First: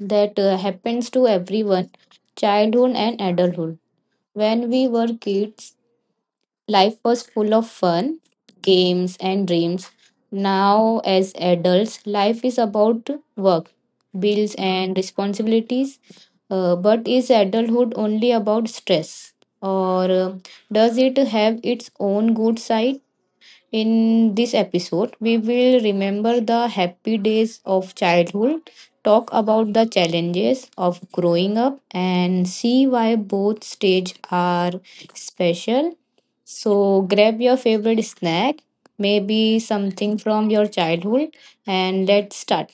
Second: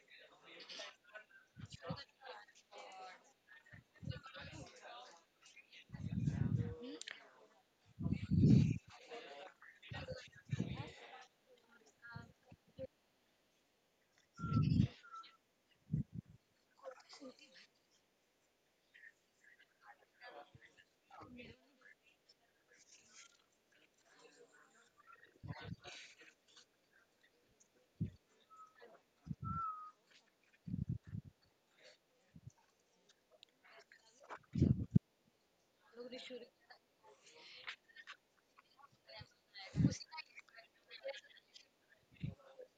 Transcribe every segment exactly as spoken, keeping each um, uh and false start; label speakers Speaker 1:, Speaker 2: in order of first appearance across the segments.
Speaker 1: that uh, happens to everyone childhood and adulthood. When we were kids, life was full of fun, games, and dreams. Now, as adults, life is about work, bills, and responsibilities. Uh, but is adulthood only about stress? Or uh, does it have its own good side? In this episode, we will remember the happy days of childhood, talk about the challenges of growing up, and see why both stages are special. So, grab your favorite snack, maybe something from your childhood, and let's start.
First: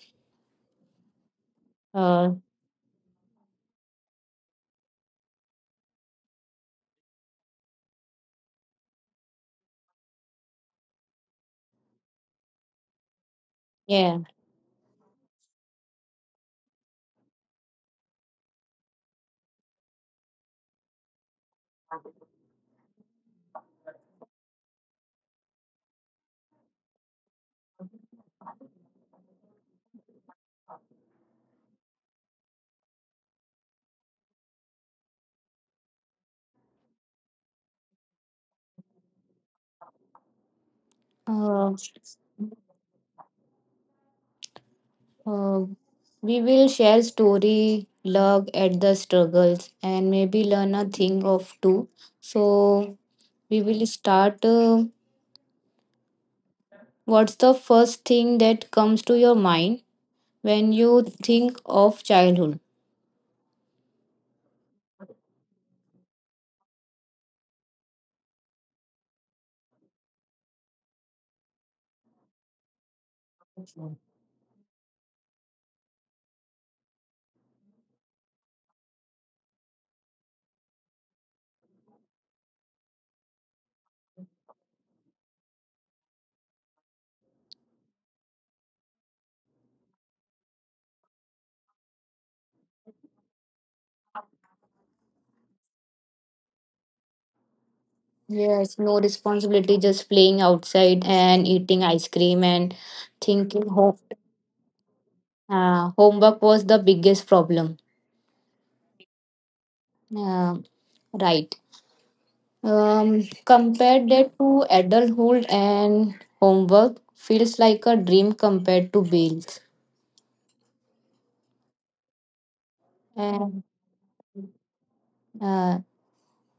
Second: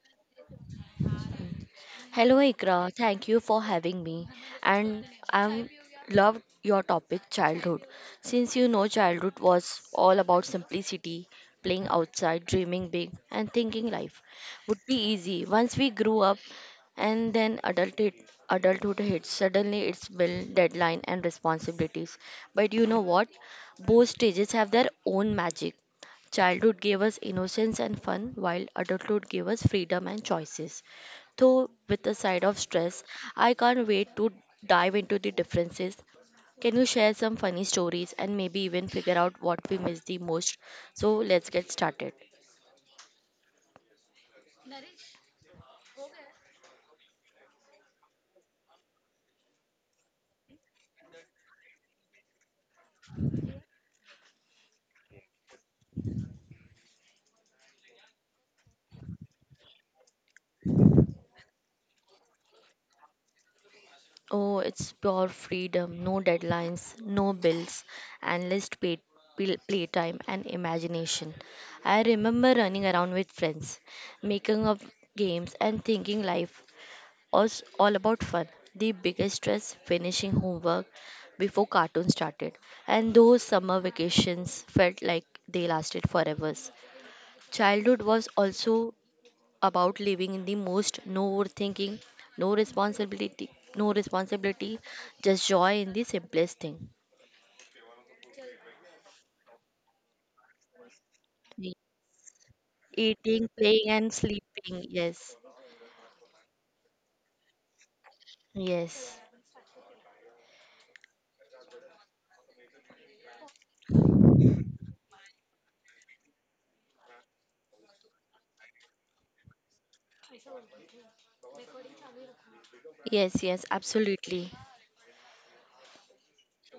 Speaker 1: Uh,
Speaker 2: Hello, Ikra. Thank you for having me. And I'm Loved your topic, childhood. Since you know Childhood was all about simplicity, playing outside, dreaming big, and thinking life
Speaker 1: yeah.
Speaker 2: would be easy. Once we grew up, and then adulthood, adulthood hits. Suddenly, it's bill, deadline, and responsibilities. But you know what? Both stages have their own magic. Childhood gave us innocence and fun, while adulthood gave us freedom and choices, though with a side of stress. I can't wait to dive into the differences. Can you share some funny stories and maybe even figure out what we miss the most? So let's get
Speaker 1: Uh,
Speaker 2: started.
Speaker 1: uh, we will share story, love at the struggles, and maybe learn a thing of two. So we will start. Uh, what's the first thing that comes to your mind when you think of childhood?
Speaker 2: Oh, it's pure freedom, no deadlines, no bills, endless pay, pl- playtime and imagination. I remember running around with friends, making up games and thinking life was all about fun. The biggest stress, finishing homework before cartoon started, and those summer vacations felt like they lasted forever. Childhood was also about living in the most, no overthinking, no responsibility, no responsibility, just joy in the simplest thing.
Speaker 1: Yes, no responsibility, just playing outside and
Speaker 2: Ye-
Speaker 1: eating ice cream and
Speaker 2: Eating,
Speaker 1: thinking
Speaker 2: playing, and
Speaker 1: home,
Speaker 2: sleeping. Yes,
Speaker 1: uh, homework was the biggest problem.
Speaker 2: yes,
Speaker 1: Uh, right. Um, compared that to adulthood and homework feels like a dream compared to bills.
Speaker 2: yes, yes,
Speaker 1: And
Speaker 2: absolutely.
Speaker 1: uh,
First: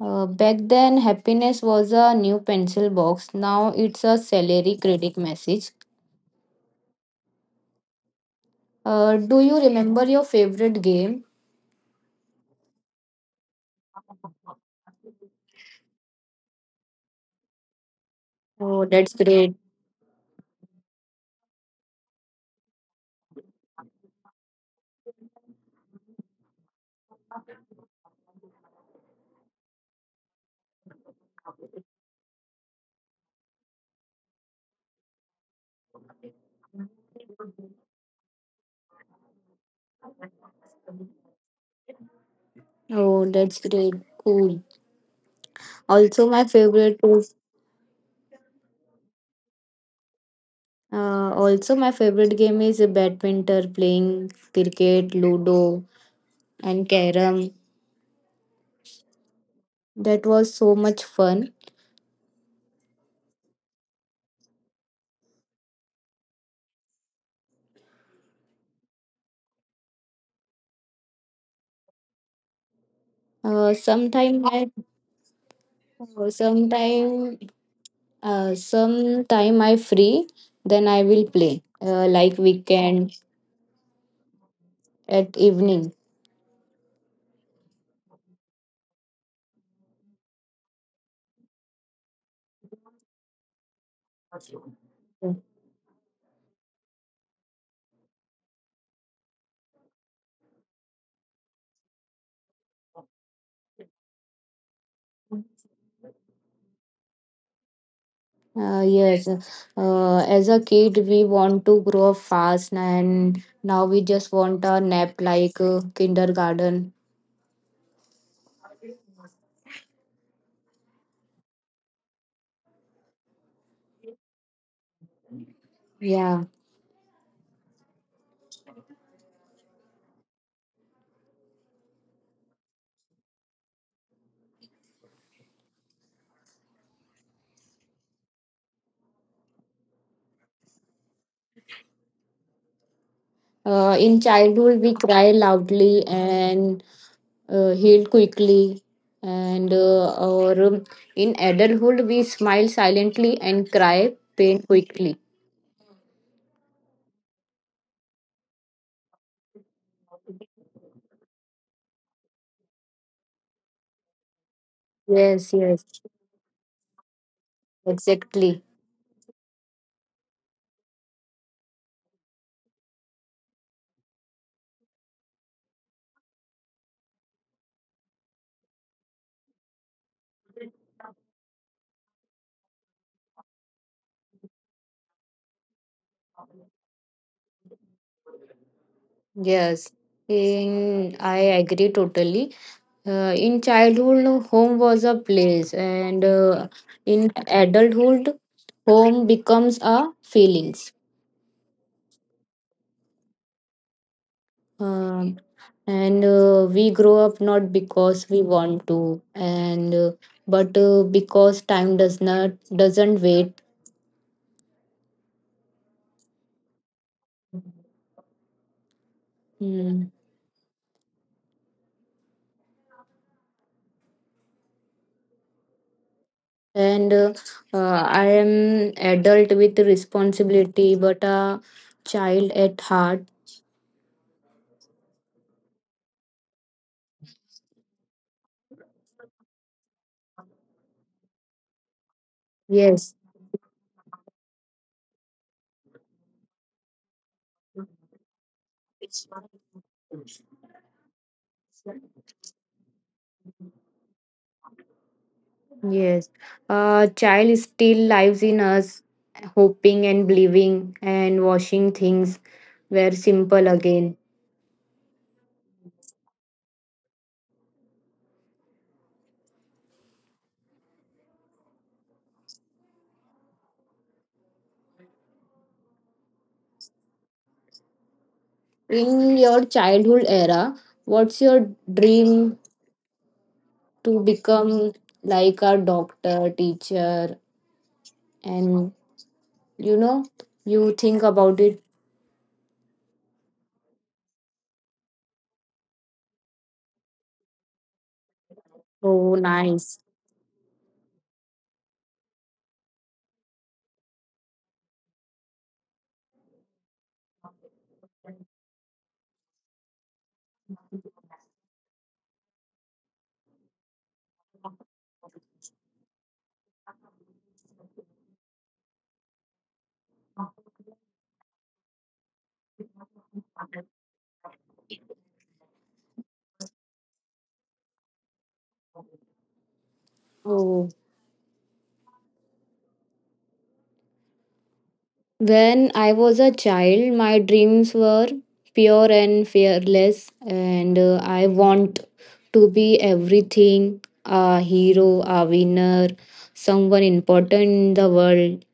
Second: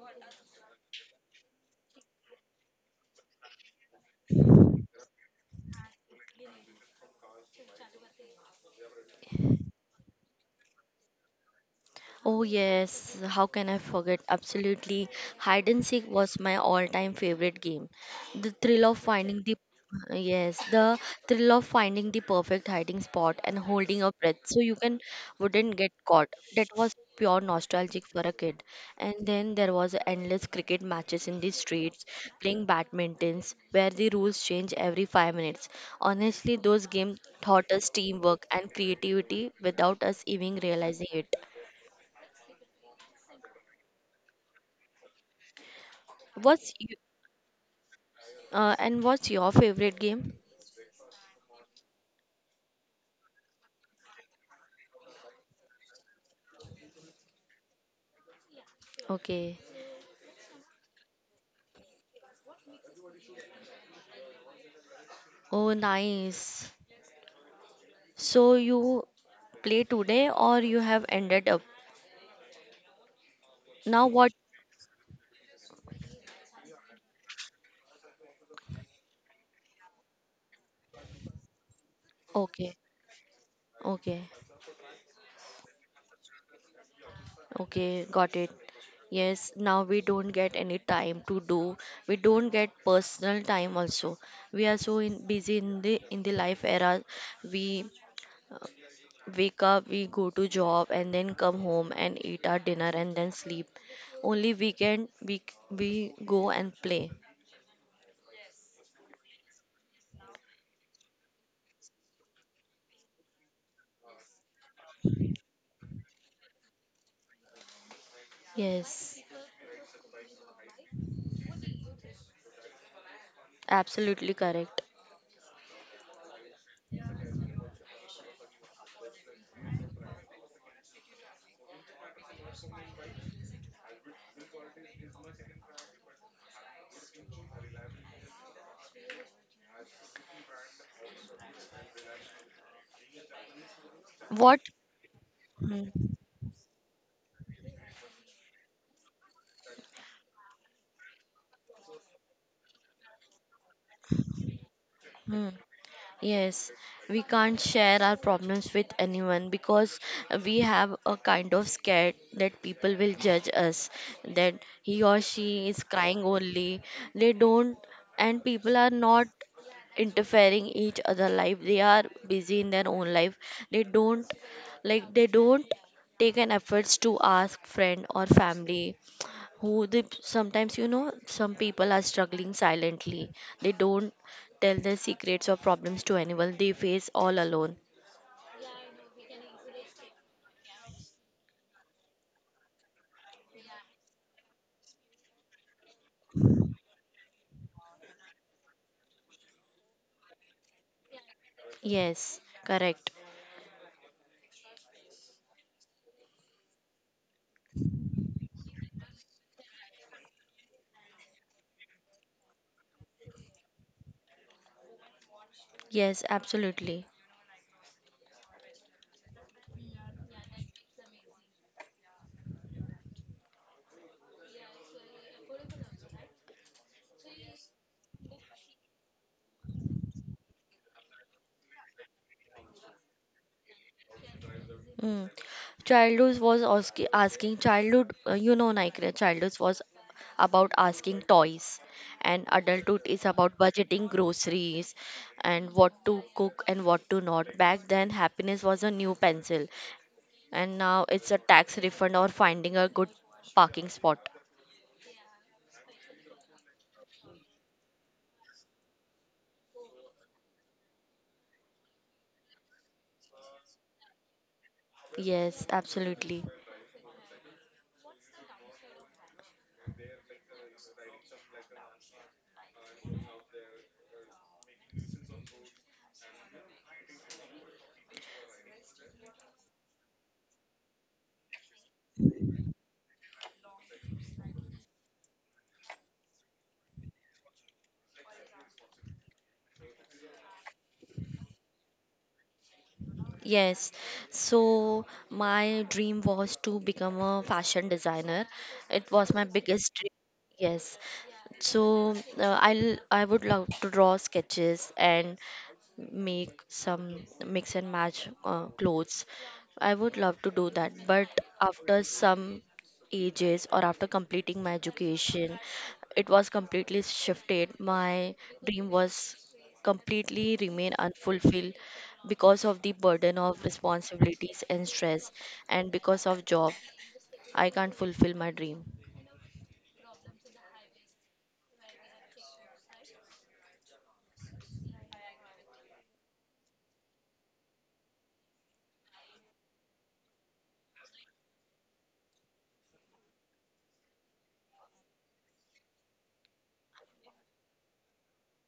Speaker 1: Uh, back then, happiness was a new pencil box. Now it's a salary credit message. Uh, do you remember your favorite game?
Speaker 2: Oh, yes, how can I forget? Absolutely. Hide and seek was my all-time favorite game. The
Speaker 1: Oh,
Speaker 2: thrill of
Speaker 1: that's
Speaker 2: finding
Speaker 1: great.
Speaker 2: the yes, the thrill of finding the perfect hiding spot and holding your breath so you can wouldn't get caught. That was pure nostalgic for a kid. And then there was endless cricket matches in the streets, playing badmintons where the rules change every five minutes. Honestly, those games taught us teamwork and creativity without us even realizing it.
Speaker 1: Oh, that's great. Cool. Also, my
Speaker 2: What's you,
Speaker 1: favorite is
Speaker 2: uh, and what's your favorite game?
Speaker 1: uh, also my favorite game is badminton, playing cricket, ludo, and carom.
Speaker 2: Okay.
Speaker 1: That was so much fun.
Speaker 2: Oh, nice. So you play today or you have ended up?
Speaker 1: Uh,
Speaker 2: Now what?
Speaker 1: sometime I, uh, sometime, uh, sometime I free, then I will play. Uh, like
Speaker 2: Okay.
Speaker 1: weekend
Speaker 2: Okay.
Speaker 1: at evening.
Speaker 2: Okay. Got it. Yes, now we don't get any time to do. We don't get personal time also. We are so in, busy in the in the life era. We wake up, we go to job and then come home and eat our dinner and then sleep. Only weekend we we go and play.
Speaker 1: Uh, yes, uh, as a kid, we want to grow up fast, and now we just want a nap like uh, kindergarten.
Speaker 2: Yes, absolutely correct.
Speaker 1: Yeah, uh, in
Speaker 2: What?
Speaker 1: childhood, we cry
Speaker 2: Hmm.
Speaker 1: loudly and uh, heal quickly, and uh, or um, in adulthood, we smile silently and cry pain quickly.
Speaker 2: Hmm. Yes, we can't share our problems with anyone because we have a kind of scared that people will judge us, that he or she
Speaker 1: Yes,
Speaker 2: is
Speaker 1: yes,
Speaker 2: crying only. They don't, and
Speaker 1: exactly.
Speaker 2: people are not interfering each other life. They are busy in their own life. They don't, like, they don't take an efforts to ask friend or family who they. Sometimes you know some people are struggling silently, they don't tell their secrets or problems to anyone, they face all alone.
Speaker 1: Yes, in I agree totally. Uh, in childhood, no, home was a place, and uh, in adulthood, home becomes a feelings.
Speaker 2: Yes, correct.
Speaker 1: Um, and uh, we grow up not because we want to, and uh, but uh, because time does not doesn't wait.
Speaker 2: Yes, absolutely.
Speaker 1: Mm. And uh, uh, I am adult with responsibility, but a child at heart.
Speaker 2: Mm. childhood was asking. Asking childhood uh, you know Nikra, childhood was about asking toys, and
Speaker 1: Yes.
Speaker 2: adulthood is about budgeting groceries and what to cook and what to not. Back then, happiness was a new pencil. And now it's a tax refund or finding a good parking spot.
Speaker 1: Yes. A child still lives in us, hoping and believing and washing things were simple again.
Speaker 2: Yes, absolutely.
Speaker 1: In your childhood era, what's your dream to become like a doctor, teacher, and you know, you think about it.
Speaker 2: Yes. So my dream was to become a fashion designer. It
Speaker 1: Oh,
Speaker 2: was my
Speaker 1: nice.
Speaker 2: biggest dream. Yes. So uh, I I would love to draw sketches and make some mix and match uh, clothes. I would love to do that, but after some ages or after completing my education, it was completely shifted. My dream was completely remain unfulfilled because of the burden of responsibilities and stress and because of job, I can't fulfill my dream.
Speaker 1: Oh. When I was a child, my dreams were pure and fearless, and uh, I want to be everything a hero, a winner, someone important in the world.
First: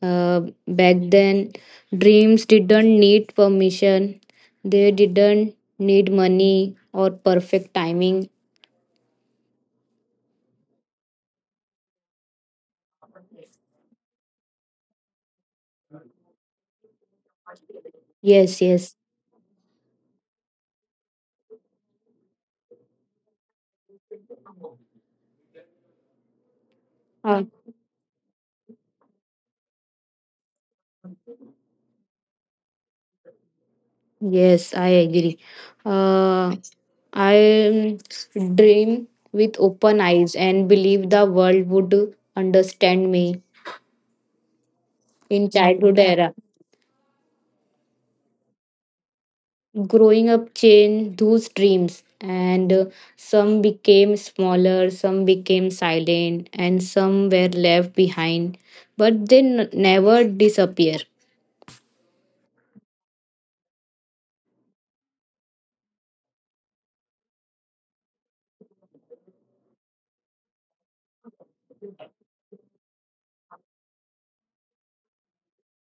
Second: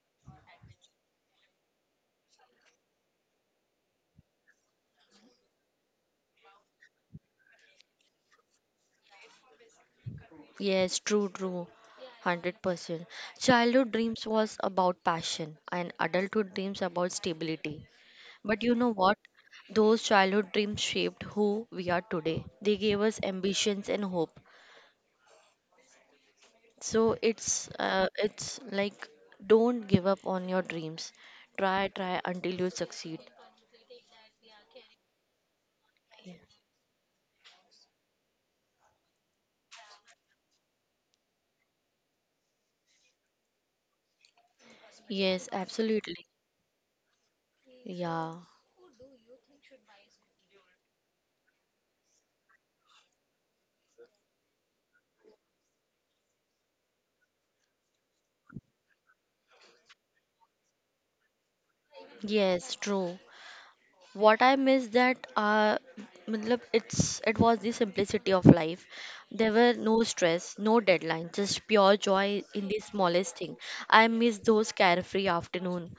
Speaker 1: Uh, back then, dreams didn't need permission, they didn't need money or perfect timing.
Speaker 2: Yes, true, true. one hundred percent. Childhood dreams was about passion and adulthood dreams about stability.
Speaker 1: Yes,
Speaker 2: But you
Speaker 1: yes.
Speaker 2: know what? Those childhood dreams shaped who we are today. They gave us ambitions and hope. So
Speaker 1: Uh,
Speaker 2: it's uh, it's like, don't give up on your dreams. Try, try until you succeed.
Speaker 1: yes, I agree. Uh, I um, dream with open eyes and believe the world would understand me
Speaker 2: Yes,
Speaker 1: in childhood
Speaker 2: absolutely.
Speaker 1: era.
Speaker 2: Yeah.
Speaker 1: Growing up changed those dreams, and uh, some became smaller, some became silent, and some were left behind. But they n- never disappear.
Speaker 2: Yes, true. What I miss that uh matlab it's, it was the simplicity of life. There were no stress, no deadlines, just pure joy in the smallest thing. I miss those carefree afternoon,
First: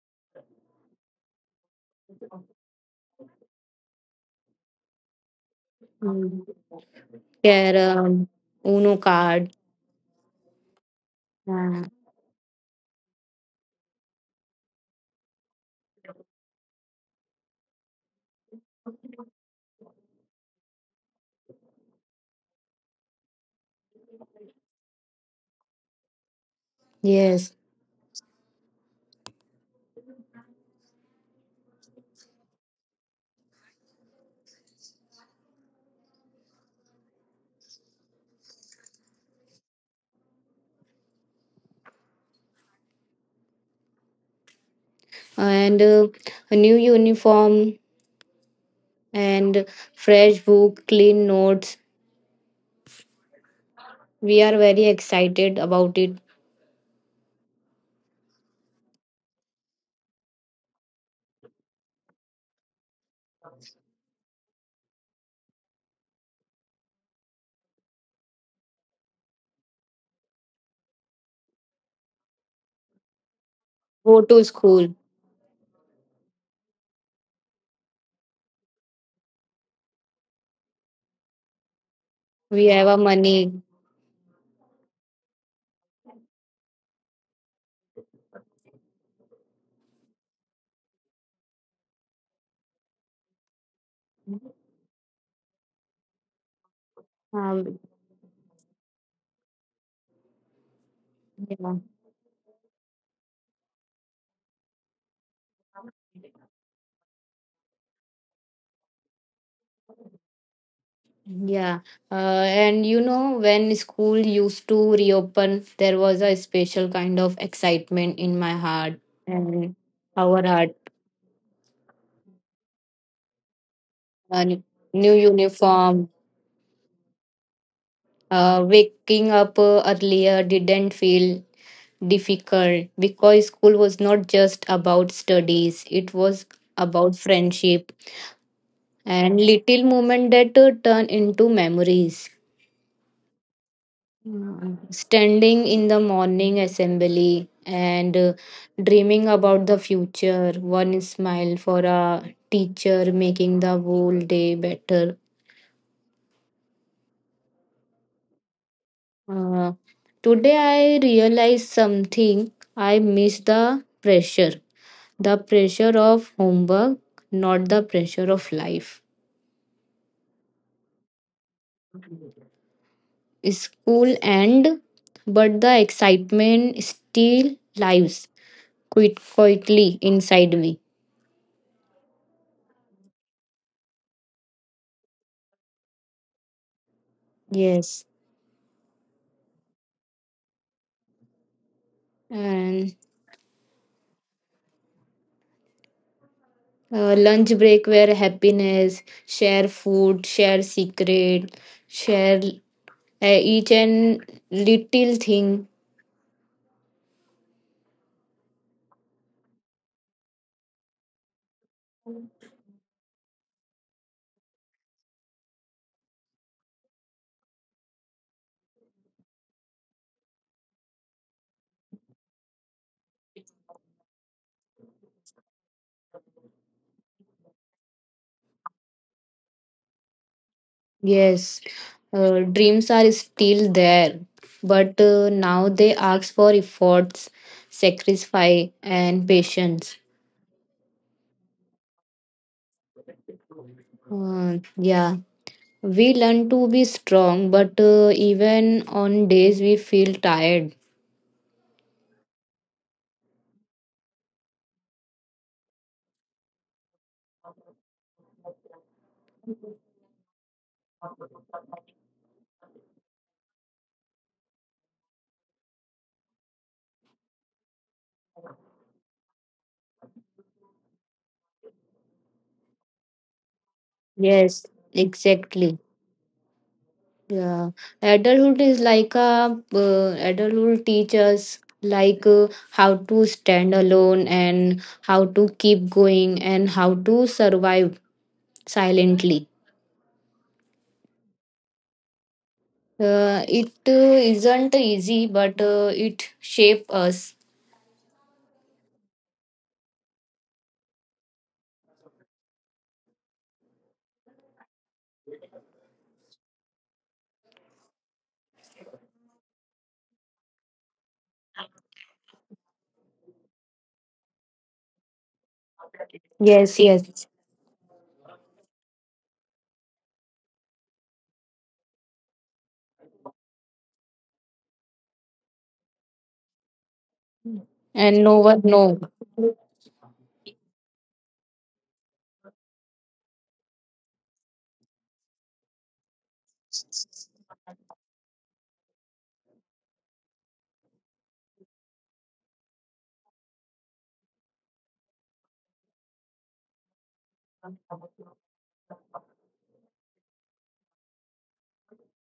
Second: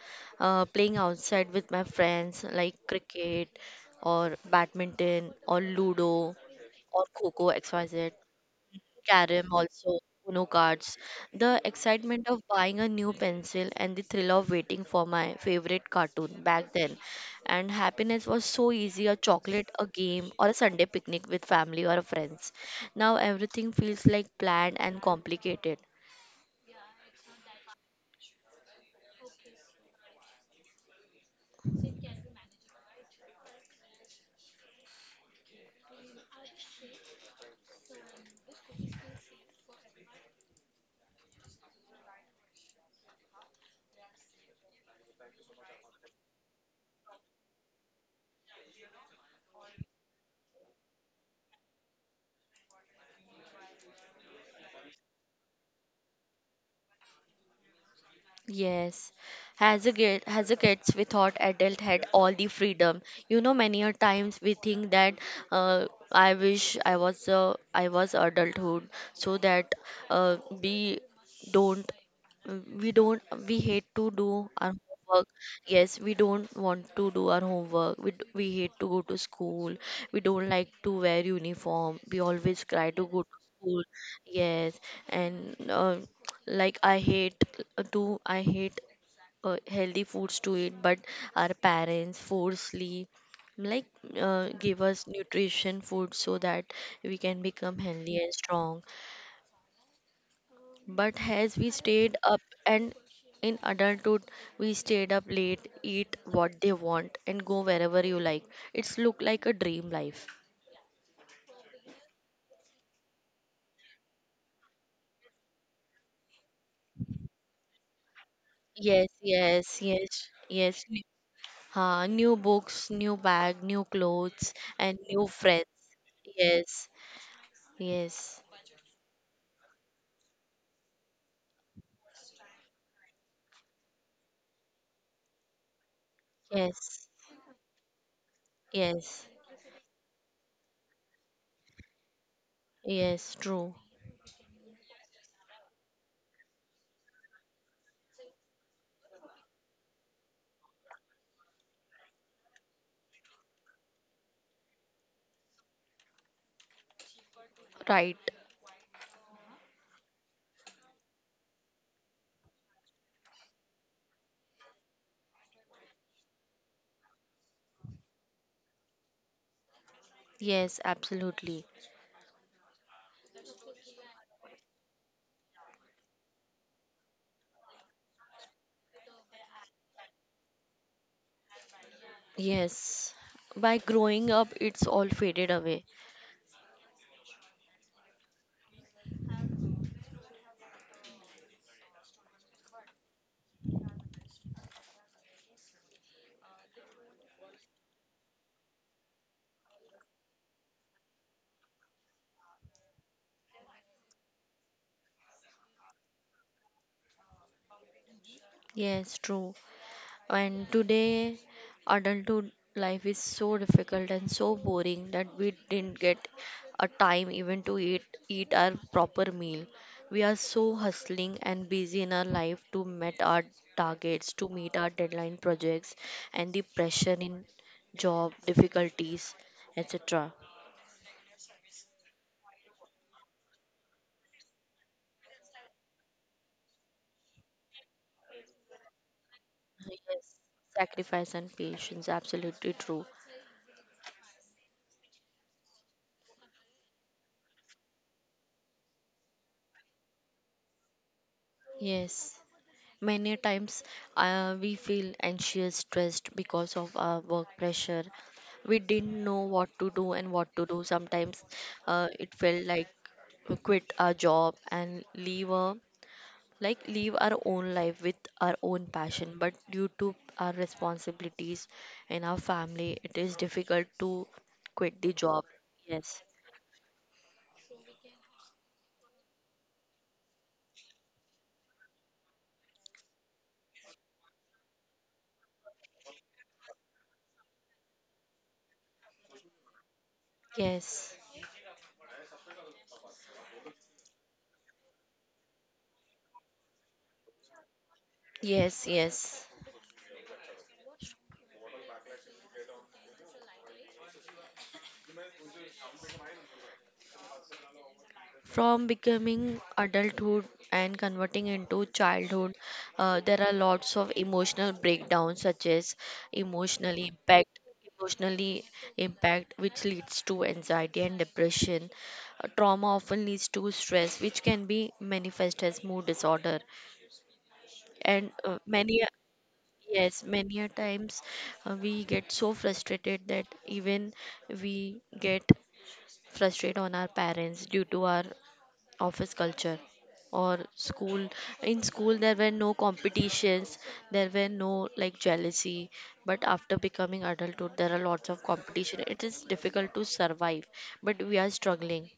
Speaker 2: uh, playing outside with my friends like cricket or badminton or ludo
Speaker 1: Mm.
Speaker 2: or coco xyz.
Speaker 1: Carrom, Uno
Speaker 2: Carom
Speaker 1: card.
Speaker 2: also, Uno cards, the
Speaker 1: Yeah.
Speaker 2: excitement of buying a new pencil and the thrill of waiting for my favorite cartoon back then. And happiness was so easy, a chocolate, a game, or a Sunday picnic with family or friends. Now everything feels like planned and complicated.
Speaker 1: Yes, and uh, a new uniform and fresh book, clean notes. We are very excited about it.
Speaker 2: Yes, as a kid, as a kids, we thought adult had all the freedom. You know, many a times we think that, uh, I wish I was uh, i was adulthood so that uh, we don't uh, we don't, we hate to
Speaker 1: Go
Speaker 2: do
Speaker 1: to
Speaker 2: our
Speaker 1: school.
Speaker 2: homework. Yes, we don't want to do our homework, we, d- we hate to go to school. We don't like to wear uniform, we always
Speaker 1: We have
Speaker 2: cry
Speaker 1: our
Speaker 2: to go to
Speaker 1: money.
Speaker 2: school. Yes, and uh, like I hate uh, to I hate uh, healthy foods to eat, but our parents forcefully, like, uh, give us nutrition food so that we can
Speaker 1: Um,
Speaker 2: become healthy and strong. But as
Speaker 1: yeah.
Speaker 2: we stayed up and in adulthood, we stayed up late, eat what they want, and go wherever you like. It's look like a dream life.
Speaker 1: Yeah. Uh, and you know, when school used to reopen, there was a special kind of excitement in my heart
Speaker 2: Yes,
Speaker 1: and
Speaker 2: yes, yes,
Speaker 1: our heart.
Speaker 2: yes. N- Uh, new books, new bag, new
Speaker 1: A
Speaker 2: clothes, and
Speaker 1: new
Speaker 2: new friends.
Speaker 1: uniform,
Speaker 2: Yes, yes,
Speaker 1: uh, waking up uh, earlier didn't feel difficult because school was not just about studies, it was about
Speaker 2: yes,
Speaker 1: friendship
Speaker 2: yes,
Speaker 1: and little moment that uh, turn into memories.
Speaker 2: yes, true.
Speaker 1: Mm. Standing in the morning assembly and uh, dreaming about the future, one smile for a teacher making the whole day better.
Speaker 2: Right.
Speaker 1: Uh, today I realized something. I miss the pressure. The pressure of homework, not the pressure of life.
Speaker 2: Yes, absolutely.
Speaker 1: School end, but the excitement still lives quite quietly inside me.
Speaker 2: Yes. By growing up, it's all faded away.
Speaker 1: Yes. And uh, lunch break where happiness, share food, share secret, share uh, each and little thing.
Speaker 2: Yes, true. And today, adulthood life is so difficult and so boring that we didn't get a time even to eat eat our proper meal. We are so hustling and busy in our life to meet our targets, to meet our deadline projects, and the pressure in job difficulties, et cetera.
Speaker 1: Yes, uh, dreams are still there, but uh, now they ask for efforts, sacrifice, and patience.
Speaker 2: Yes, sacrifice and patience, absolutely true.
Speaker 1: Uh, yeah, we learn to be strong, but uh, even on days we feel tired.
Speaker 2: Yes. Many times, uh, we feel anxious, stressed because of our work pressure. We didn't know what to do and what to do. Sometimes uh, it felt like we quit our job and leave a, like, leave our own life with our own passion. But due to our responsibilities in our family, it is difficult to
Speaker 1: Yes,
Speaker 2: quit the job.
Speaker 1: exactly.
Speaker 2: Yes.
Speaker 1: Yeah, adulthood is like a uh, adulthood teaches like uh, how to stand alone and how to keep going and how to survive silently.
Speaker 2: Yes.
Speaker 1: Uh, it uh, isn't easy, but uh, it shapes us.
Speaker 2: Yes. Yes. From becoming adulthood and converting into childhood, uh, there are lots of emotional breakdowns, such as
Speaker 1: Yes,
Speaker 2: emotional
Speaker 1: yes,
Speaker 2: impact, emotionally impact, which leads to anxiety and depression. Uh, trauma often leads to stress, which can be manifest as mood disorder.
Speaker 1: and no
Speaker 2: And
Speaker 1: one
Speaker 2: uh,
Speaker 1: knows.
Speaker 2: many, a- yes, many a times, uh, we get so frustrated that even we get frustrated on our parents due to our office culture or school. In school there were no competitions, there were no like jealousy, but after becoming adulthood there are lots of competition, it is difficult to survive, but we are struggling.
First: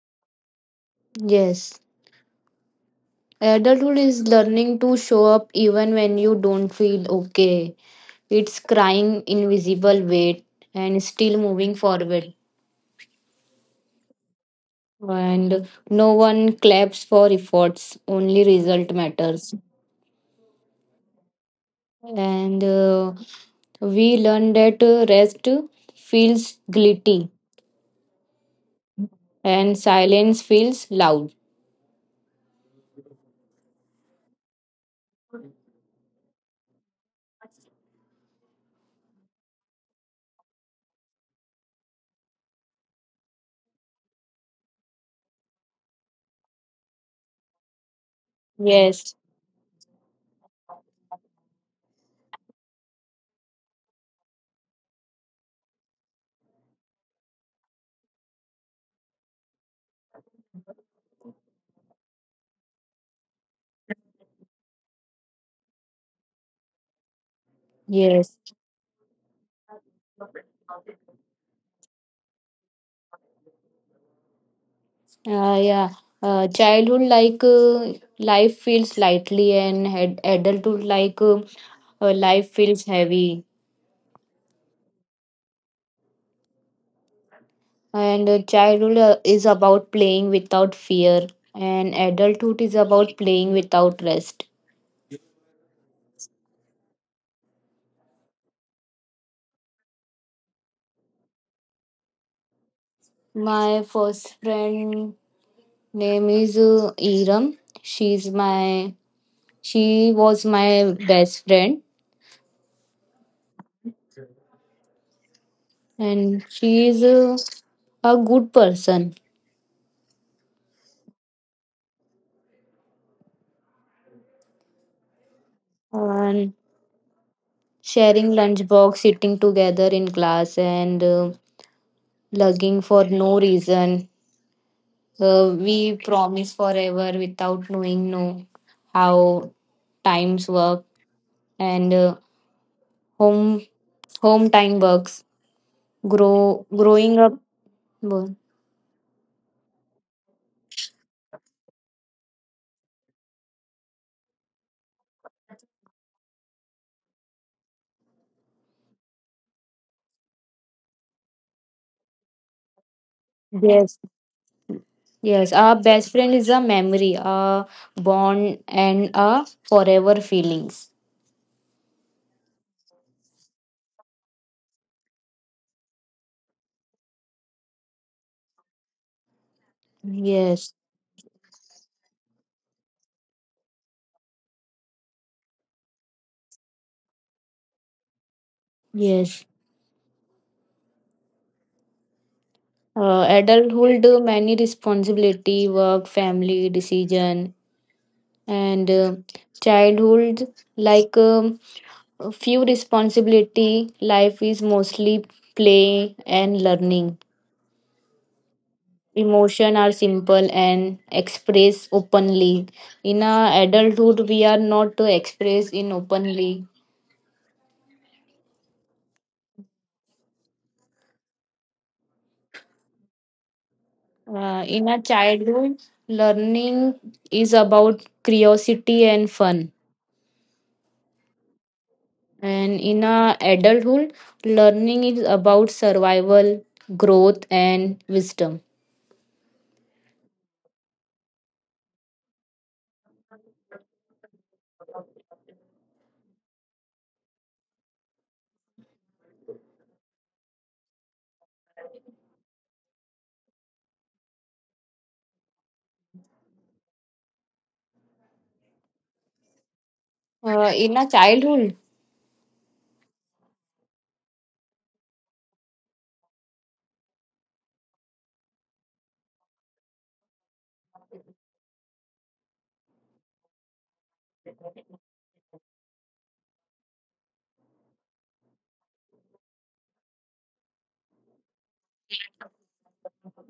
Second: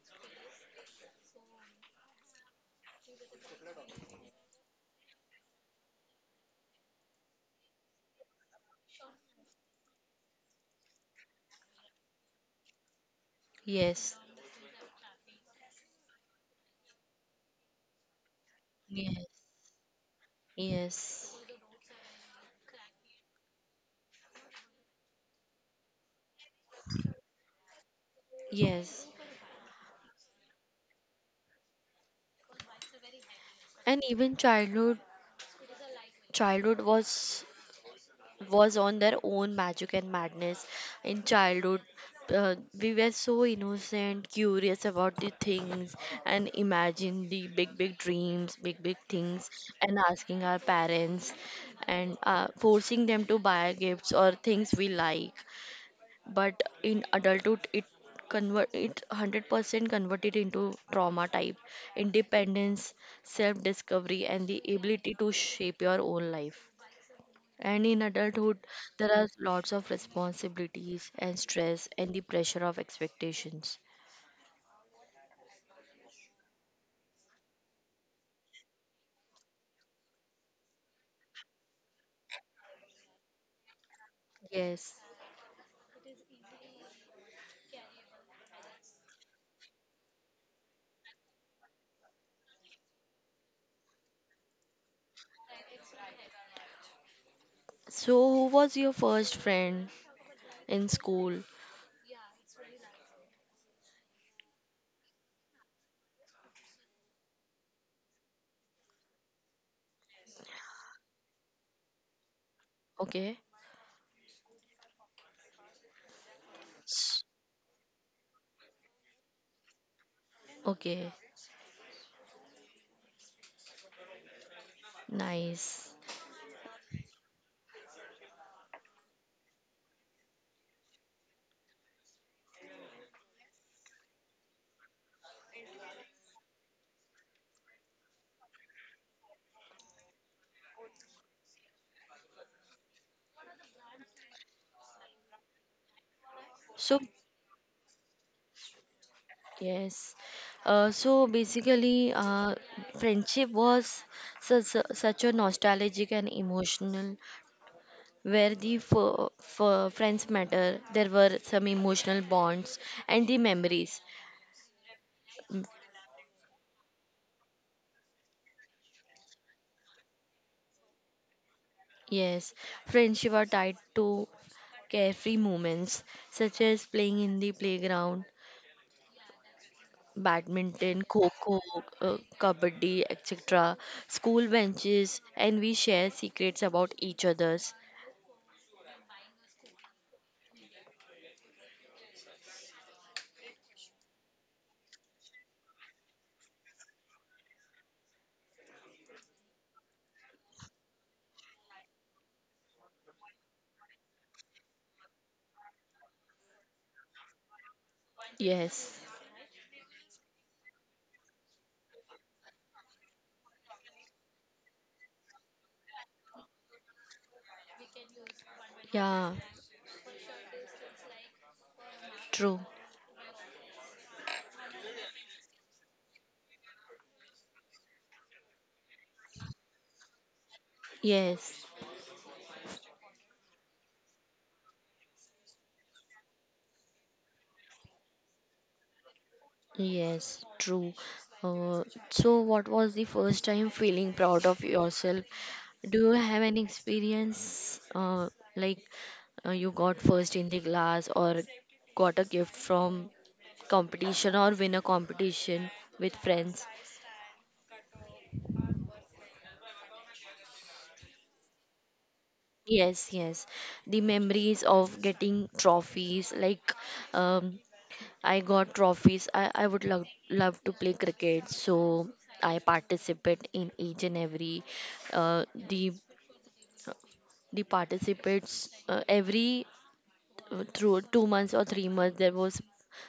Speaker 1: Yes. Adulthood is learning to show up even when you don't feel okay. It's crying invisible weight and still moving forward.
Speaker 2: yes
Speaker 1: And no one claps for efforts, only result
Speaker 2: yes
Speaker 1: matters.
Speaker 2: yes
Speaker 1: And uh, we learn that uh, rest feels guilty.
Speaker 2: yes
Speaker 1: And silence feels loud.
Speaker 2: and even childhood childhood was was on their own magic and madness. In childhood, uh, we were so innocent, curious about the things and imagine the big big dreams, big big
Speaker 1: Yes,
Speaker 2: things, and asking our parents and, uh, forcing them to buy gifts or things we like. But in adulthood, it convert it one hundred percent converted into trauma type independence, self discovery and the ability to shape your own life. And in
Speaker 1: yes.
Speaker 2: adulthood, there are lots of responsibilities and stress and the pressure of expectations.
Speaker 1: Uh, yeah. Uh, childhood like uh, life feels lightly and ad- adulthood like uh, uh, life feels heavy.
Speaker 2: Yes.
Speaker 1: And uh, childhood uh, is about playing without fear and adulthood is about playing without rest.
Speaker 2: So, who was your first friend in school?
Speaker 1: My first friend name is uh, Iram. She's my she was my best friend
Speaker 2: Okay.
Speaker 1: and she is uh, a good person.
Speaker 2: Okay. Nice.
Speaker 1: And sharing lunchbox, sitting together in class, and uh, lugging for no reason. Uh, we promise forever without knowing no how times work and uh, home home time works. Grow
Speaker 2: So,
Speaker 1: growing up. Bo-
Speaker 2: yes. Uh, so basically, uh, friendship was such a, such a nostalgic and emotional, where the f- f- friends matter. There were some emotional bonds and the memories.
Speaker 1: Yes, yes. Our best friend is a memory, a bond, and a forever feelings.
Speaker 2: Yes, friendship are tied to carefree moments such as playing in the playground,
Speaker 1: Yes,
Speaker 2: badminton, kho uh, kabaddi, et cetera. School benches, and we share secrets about each other's.
Speaker 1: yes. Uh, adulthood uh, many responsibility work family decision and uh, childhood like um, a few responsibility life is mostly play and learning,
Speaker 2: Yes,
Speaker 1: emotion are simple and express openly, in a adulthood we are not to express in openly.
Speaker 2: yeah, true.
Speaker 1: Uh, in a childhood learning is about curiosity and fun.
Speaker 2: Yes.
Speaker 1: And in a adulthood, learning is about survival, growth, and wisdom.
Speaker 2: Yes, true. Uh, so, what was the first time feeling proud of yourself? Do you have an experience, uh, like uh, you got first in the class or got a gift from competition or win a competition with friends?
Speaker 1: Uh, in a childhood,
Speaker 2: Yes, yes. The memories of getting trophies, like, um, I got trophies. I, I would love love to play cricket, so I participate in each and every uh, the the participates uh, every uh, through two months or three months there was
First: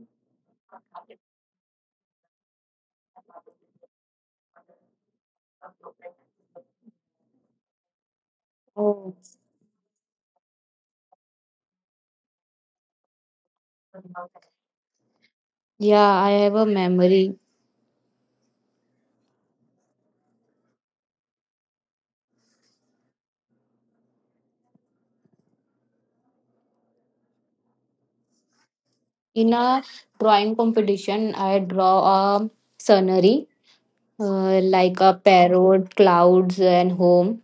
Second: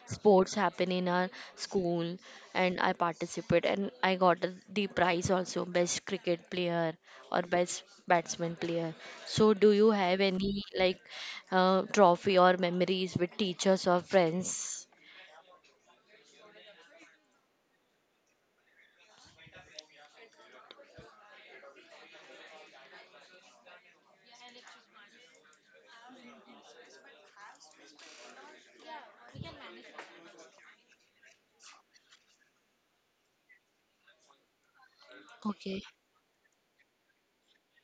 Speaker 2: sports happen in our school, and I participate and I got the prize also, best cricket player or best batsman player.
Speaker 1: oh,
Speaker 2: So do you have any like, uh, trophy or memories with teachers or friends?
Speaker 1: yeah, I have a memory. In a drawing competition, I draw a scenery uh, like a
Speaker 2: Okay,
Speaker 1: parrot, clouds, and home.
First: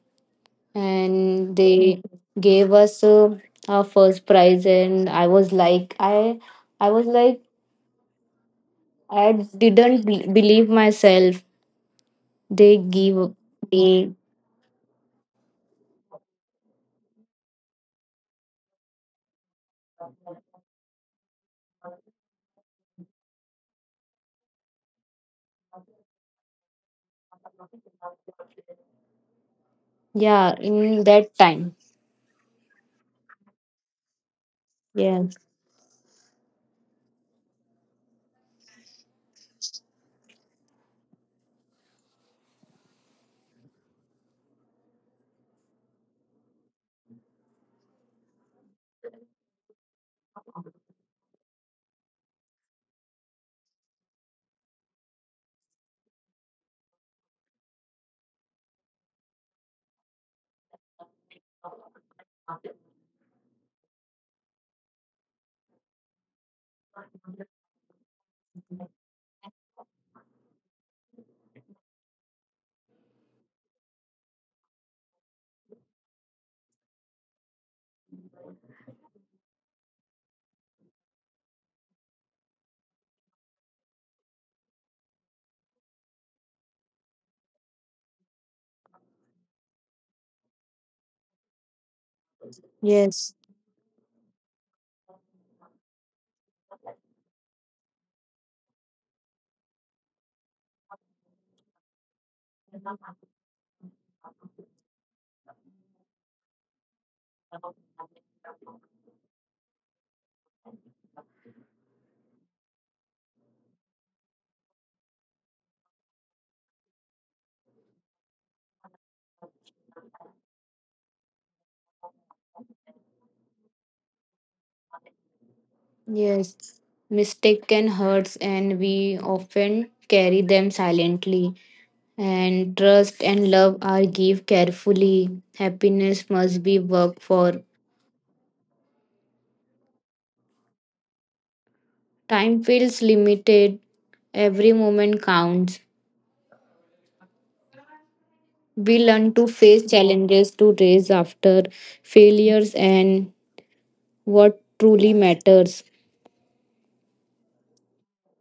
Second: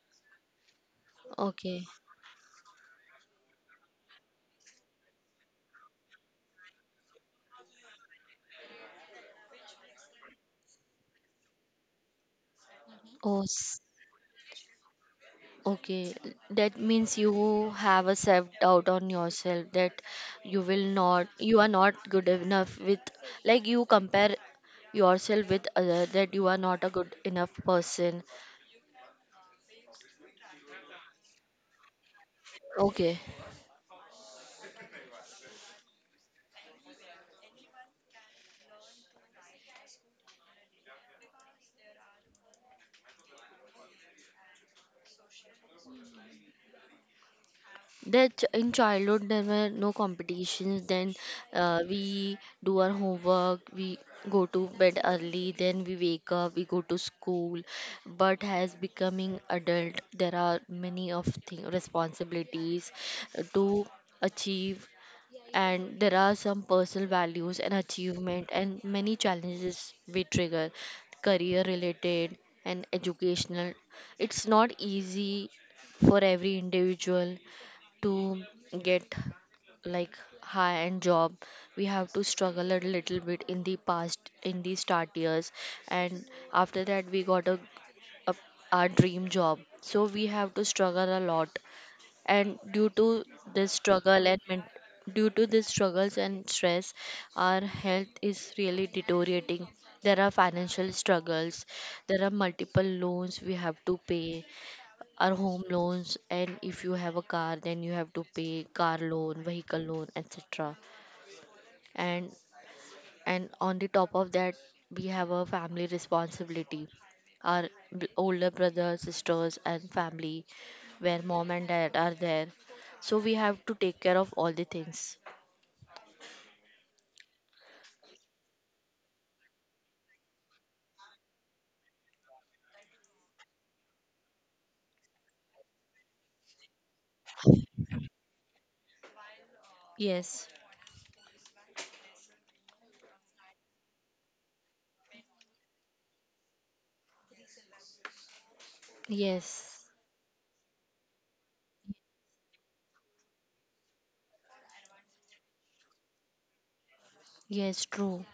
Speaker 1: And
Speaker 2: okay.
Speaker 1: they gave us uh, our first prize, and I was like, I, I was like, I didn't be- believe myself they give
Speaker 2: Oh, s-
Speaker 1: they.
Speaker 2: okay. That means you have a self doubt on yourself that you will not, you are not good enough with, like, you compare yourself with other, that you are not a good enough person.
Speaker 1: Yeah, in that time.
Speaker 2: Okay.
Speaker 1: Yes,
Speaker 2: That in childhood there were no competitions. Then uh, we do our homework, we go to bed early, then we wake up, we go to school. But as becoming adult, there are many of thing responsibilities uh, to achieve, and there are some personal values and achievement and many challenges we trigger, career related and educational. It's not easy for every individual to get like high end job. We have to struggle a little bit in the past in the start years, and after that we got a, a our dream job, so we have to struggle a lot. And due
Speaker 1: yes,
Speaker 2: to this struggle and men- due to this struggles and stress, our health is really deteriorating. There are financial struggles, there are multiple loans we have to pay. Are home loans, and if you have a car then you have to pay car loan, vehicle loan, etc. and and on the top of that, we have a family responsibility. Our b- older brothers, sisters and family, where mom and dad are there, so we have to take care of all the things.
Speaker 1: yes. Mistaken hurts and we often carry them silently, and trust and love are give carefully, happiness must be worked for,
Speaker 2: Yes,
Speaker 1: time feels limited, every moment counts, we learn to
Speaker 2: yes,
Speaker 1: face challenges to raise after failures and what truly matters.
Speaker 2: yes, true.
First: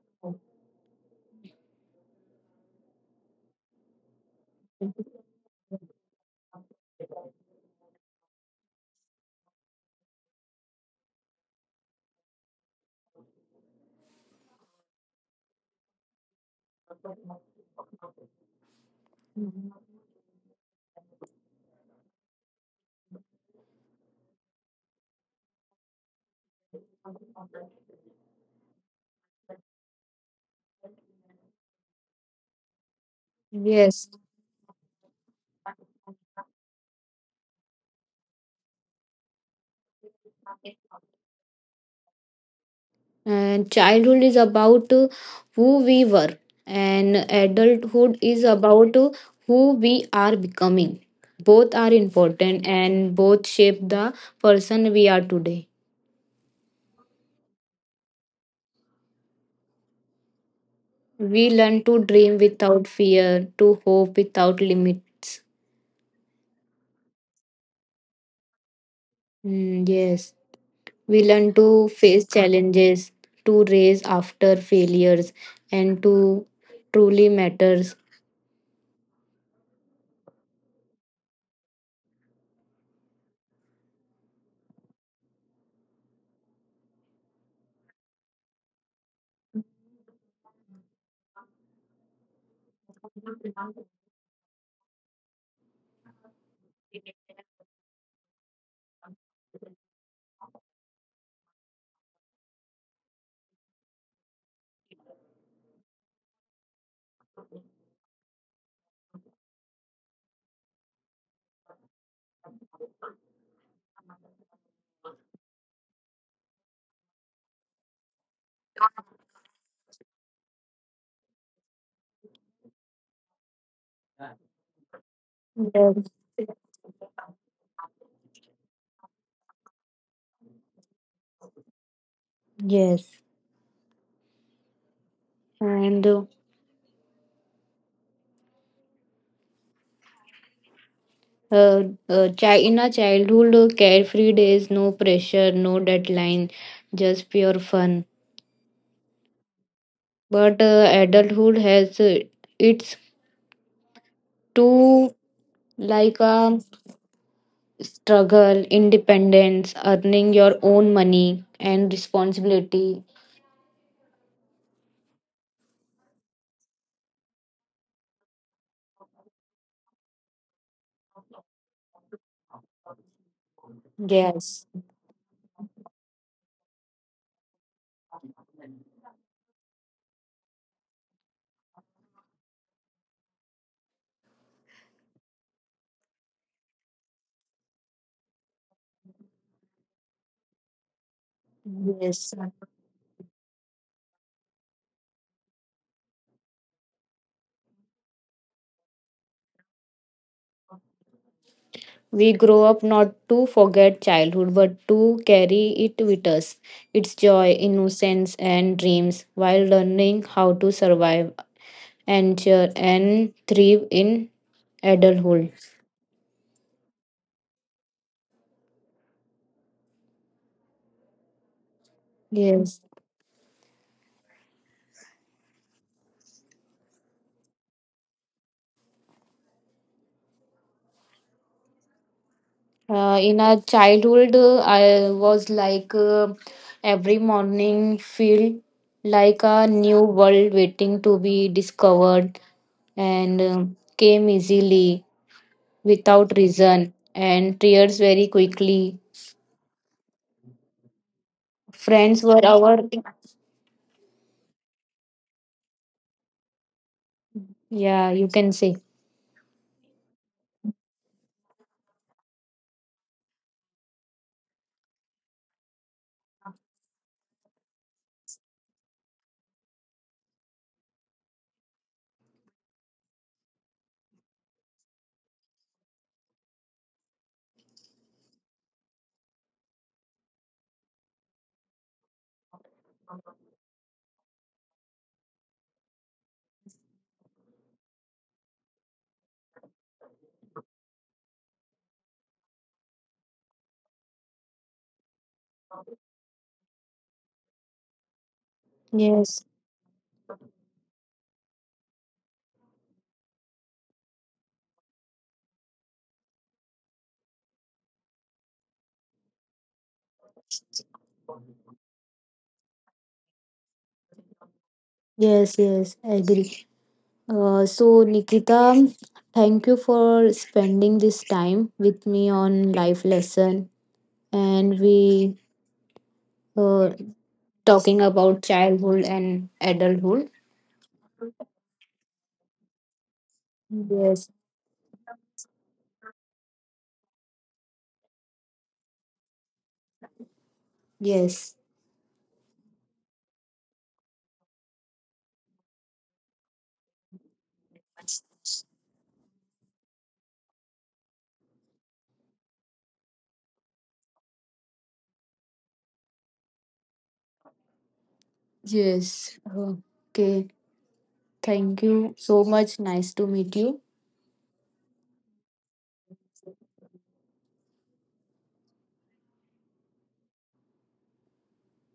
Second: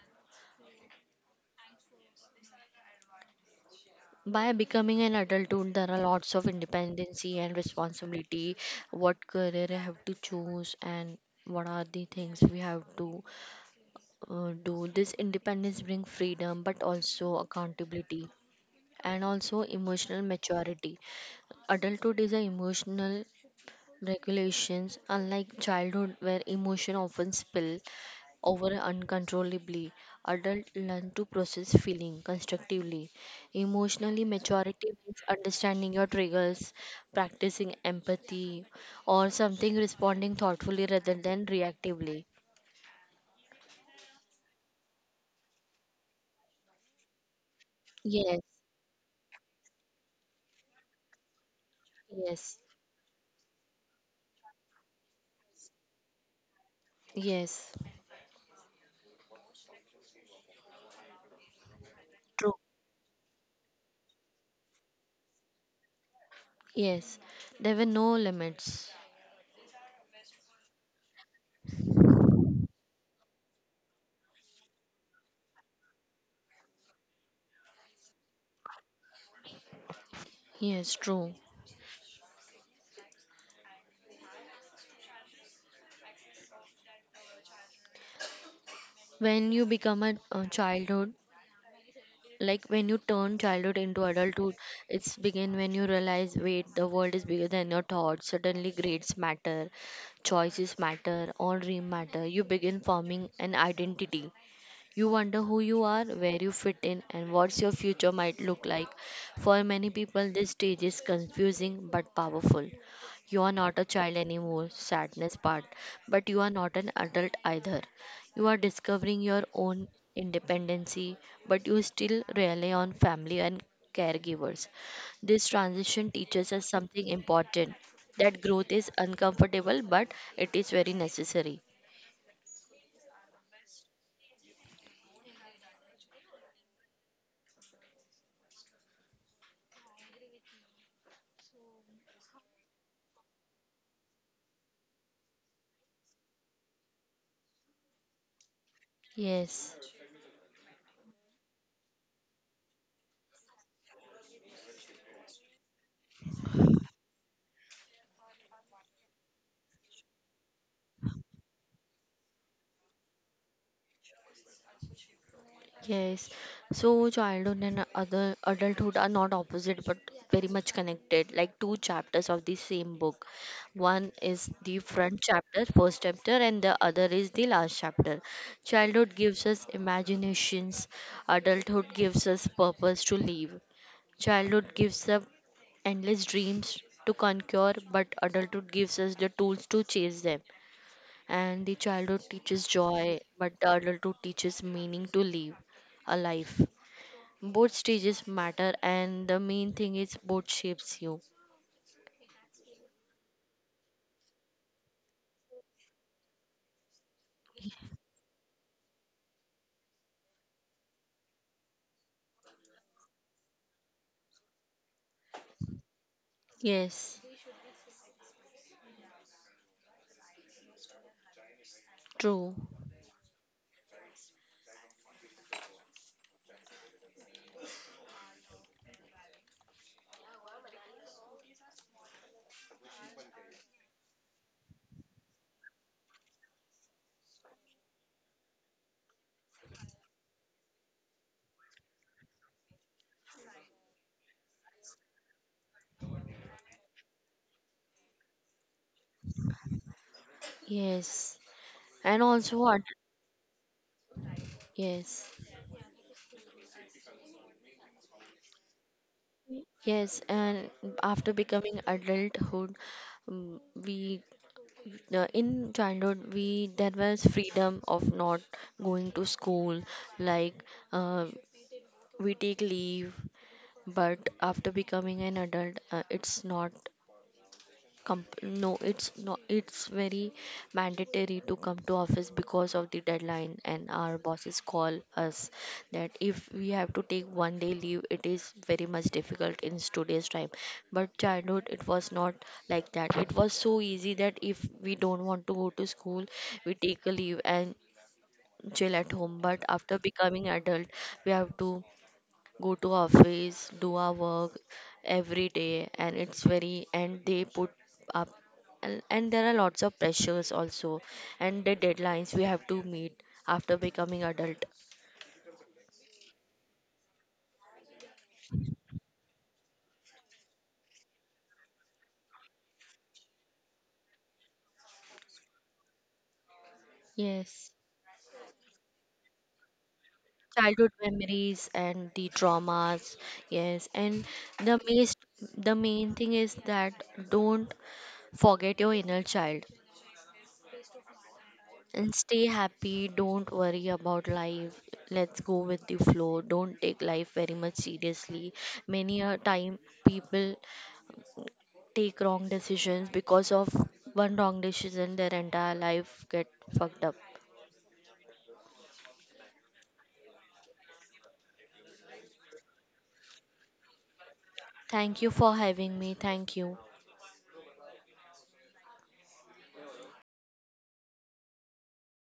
Speaker 2: By becoming an adulthood, there are lots of independency and responsibility. What career I have to choose and what are the things we have to uh, do. This independence brings freedom, but also accountability and also emotional maturity. Adulthood is a emotional regulations, unlike childhood where emotion often spill over uncontrollably. Adults learn to process feeling constructively. Emotionally,
Speaker 1: Yes,
Speaker 2: maturity means understanding your triggers, practicing empathy, or something responding thoughtfully rather than reactively.
Speaker 1: and childhood is about uh, who we were, and
Speaker 2: Yes,
Speaker 1: adulthood is about uh, who we are becoming. Both are
Speaker 2: yes,
Speaker 1: important and both shape the person we are today.
Speaker 2: yes,
Speaker 1: We learn to
Speaker 2: true.
Speaker 1: dream without fear, to hope without limits.
Speaker 2: Yes, there were no limits.
Speaker 1: Mm, yes. We learn to face challenges, to raise after failures, and to truly matters.
Speaker 2: Yes, true. When you become a, a childhood, like when you turn childhood into adulthood, it's begin when you realize, wait, the world is bigger than your thoughts. Suddenly grades matter, choices matter, all dream matter. You begin forming an identity. You wonder who you are, where you fit in, and what your future might look like. For many people, this stage is confusing but powerful. You are not a child anymore, sadness part, but you are not an adult either. You are discovering your own independency, but you still rely on family and caregivers. This transition
Speaker 1: Yes,
Speaker 2: teaches us something important, that growth is uncomfortable, but it is very necessary.
Speaker 1: yes. And uh, uh, uh, chi- in a childhood, uh, carefree days, no pressure, no deadline, just pure fun.
Speaker 2: Yes.
Speaker 1: But uh, adulthood has uh, its too like a struggle, independence, earning your own money, and responsibility.
Speaker 2: Yes, so childhood and other adulthood are not opposite but very much connected, like two chapters of the same book. One is
Speaker 1: Yes,
Speaker 2: the front chapter, first chapter, and the other is the last chapter. Childhood gives us imaginations, adulthood gives us purpose to live. Childhood gives us endless dreams to conquer, but adulthood gives us the tools to chase them. And the childhood
Speaker 1: yes.
Speaker 2: teaches joy, but the adulthood teaches meaning to live a life. Both stages matter, and the main thing is both shapes you.
Speaker 1: We grow up not to forget childhood, but to carry it with us, its joy, innocence, and dreams, while learning how to survive and cheer and thrive in adulthood.
Speaker 2: Yes, true.
Speaker 1: Yes. Uh, in our childhood, uh, I was like uh, every morning feel like a new world waiting to be discovered and uh, came easily without reason and tears very quickly.
Speaker 2: Yes, and
Speaker 1: Friends
Speaker 2: also
Speaker 1: were
Speaker 2: what?
Speaker 1: our,
Speaker 2: Yes,
Speaker 1: yeah, you can say.
Speaker 2: yes. And after becoming adulthood, mm, we uh, in childhood we there was freedom of not going to school, like uh, we take leave. But after becoming an adult, uh, it's not comp- no it's not, it's very mandatory to come to office because of the deadline, and our bosses call us that if we have to take one day leave it is very much difficult in today's time. But childhood it was not like that, it was so easy that if we don't want to go to school, we take a leave and chill at home. But
Speaker 1: Yes,
Speaker 2: after becoming adult, we have to go to office, do our work every day, and it's very and they put up, and, and there are lots of pressures also, and the deadlines we have to meet after becoming adult.
Speaker 1: yes, yes, I agree. Uh, so, Nikita, thank you for spending this time with me on life lesson and we uh,
Speaker 2: Yes.
Speaker 1: talking about childhood and adulthood.
Speaker 2: Childhood memories and the traumas. Yes. And
Speaker 1: Yes,
Speaker 2: the main, the main thing is that don't forget your inner child.
Speaker 1: yes,
Speaker 2: And stay happy. Don't worry about life. Let's go with the flow. Don't take life very much seriously. Many a time people take wrong decisions because of one wrong decision, their entire life get fucked up.
Speaker 1: yes. Okay, thank you so much. Nice to meet you.
Speaker 2: Thank you for having me. Thank you.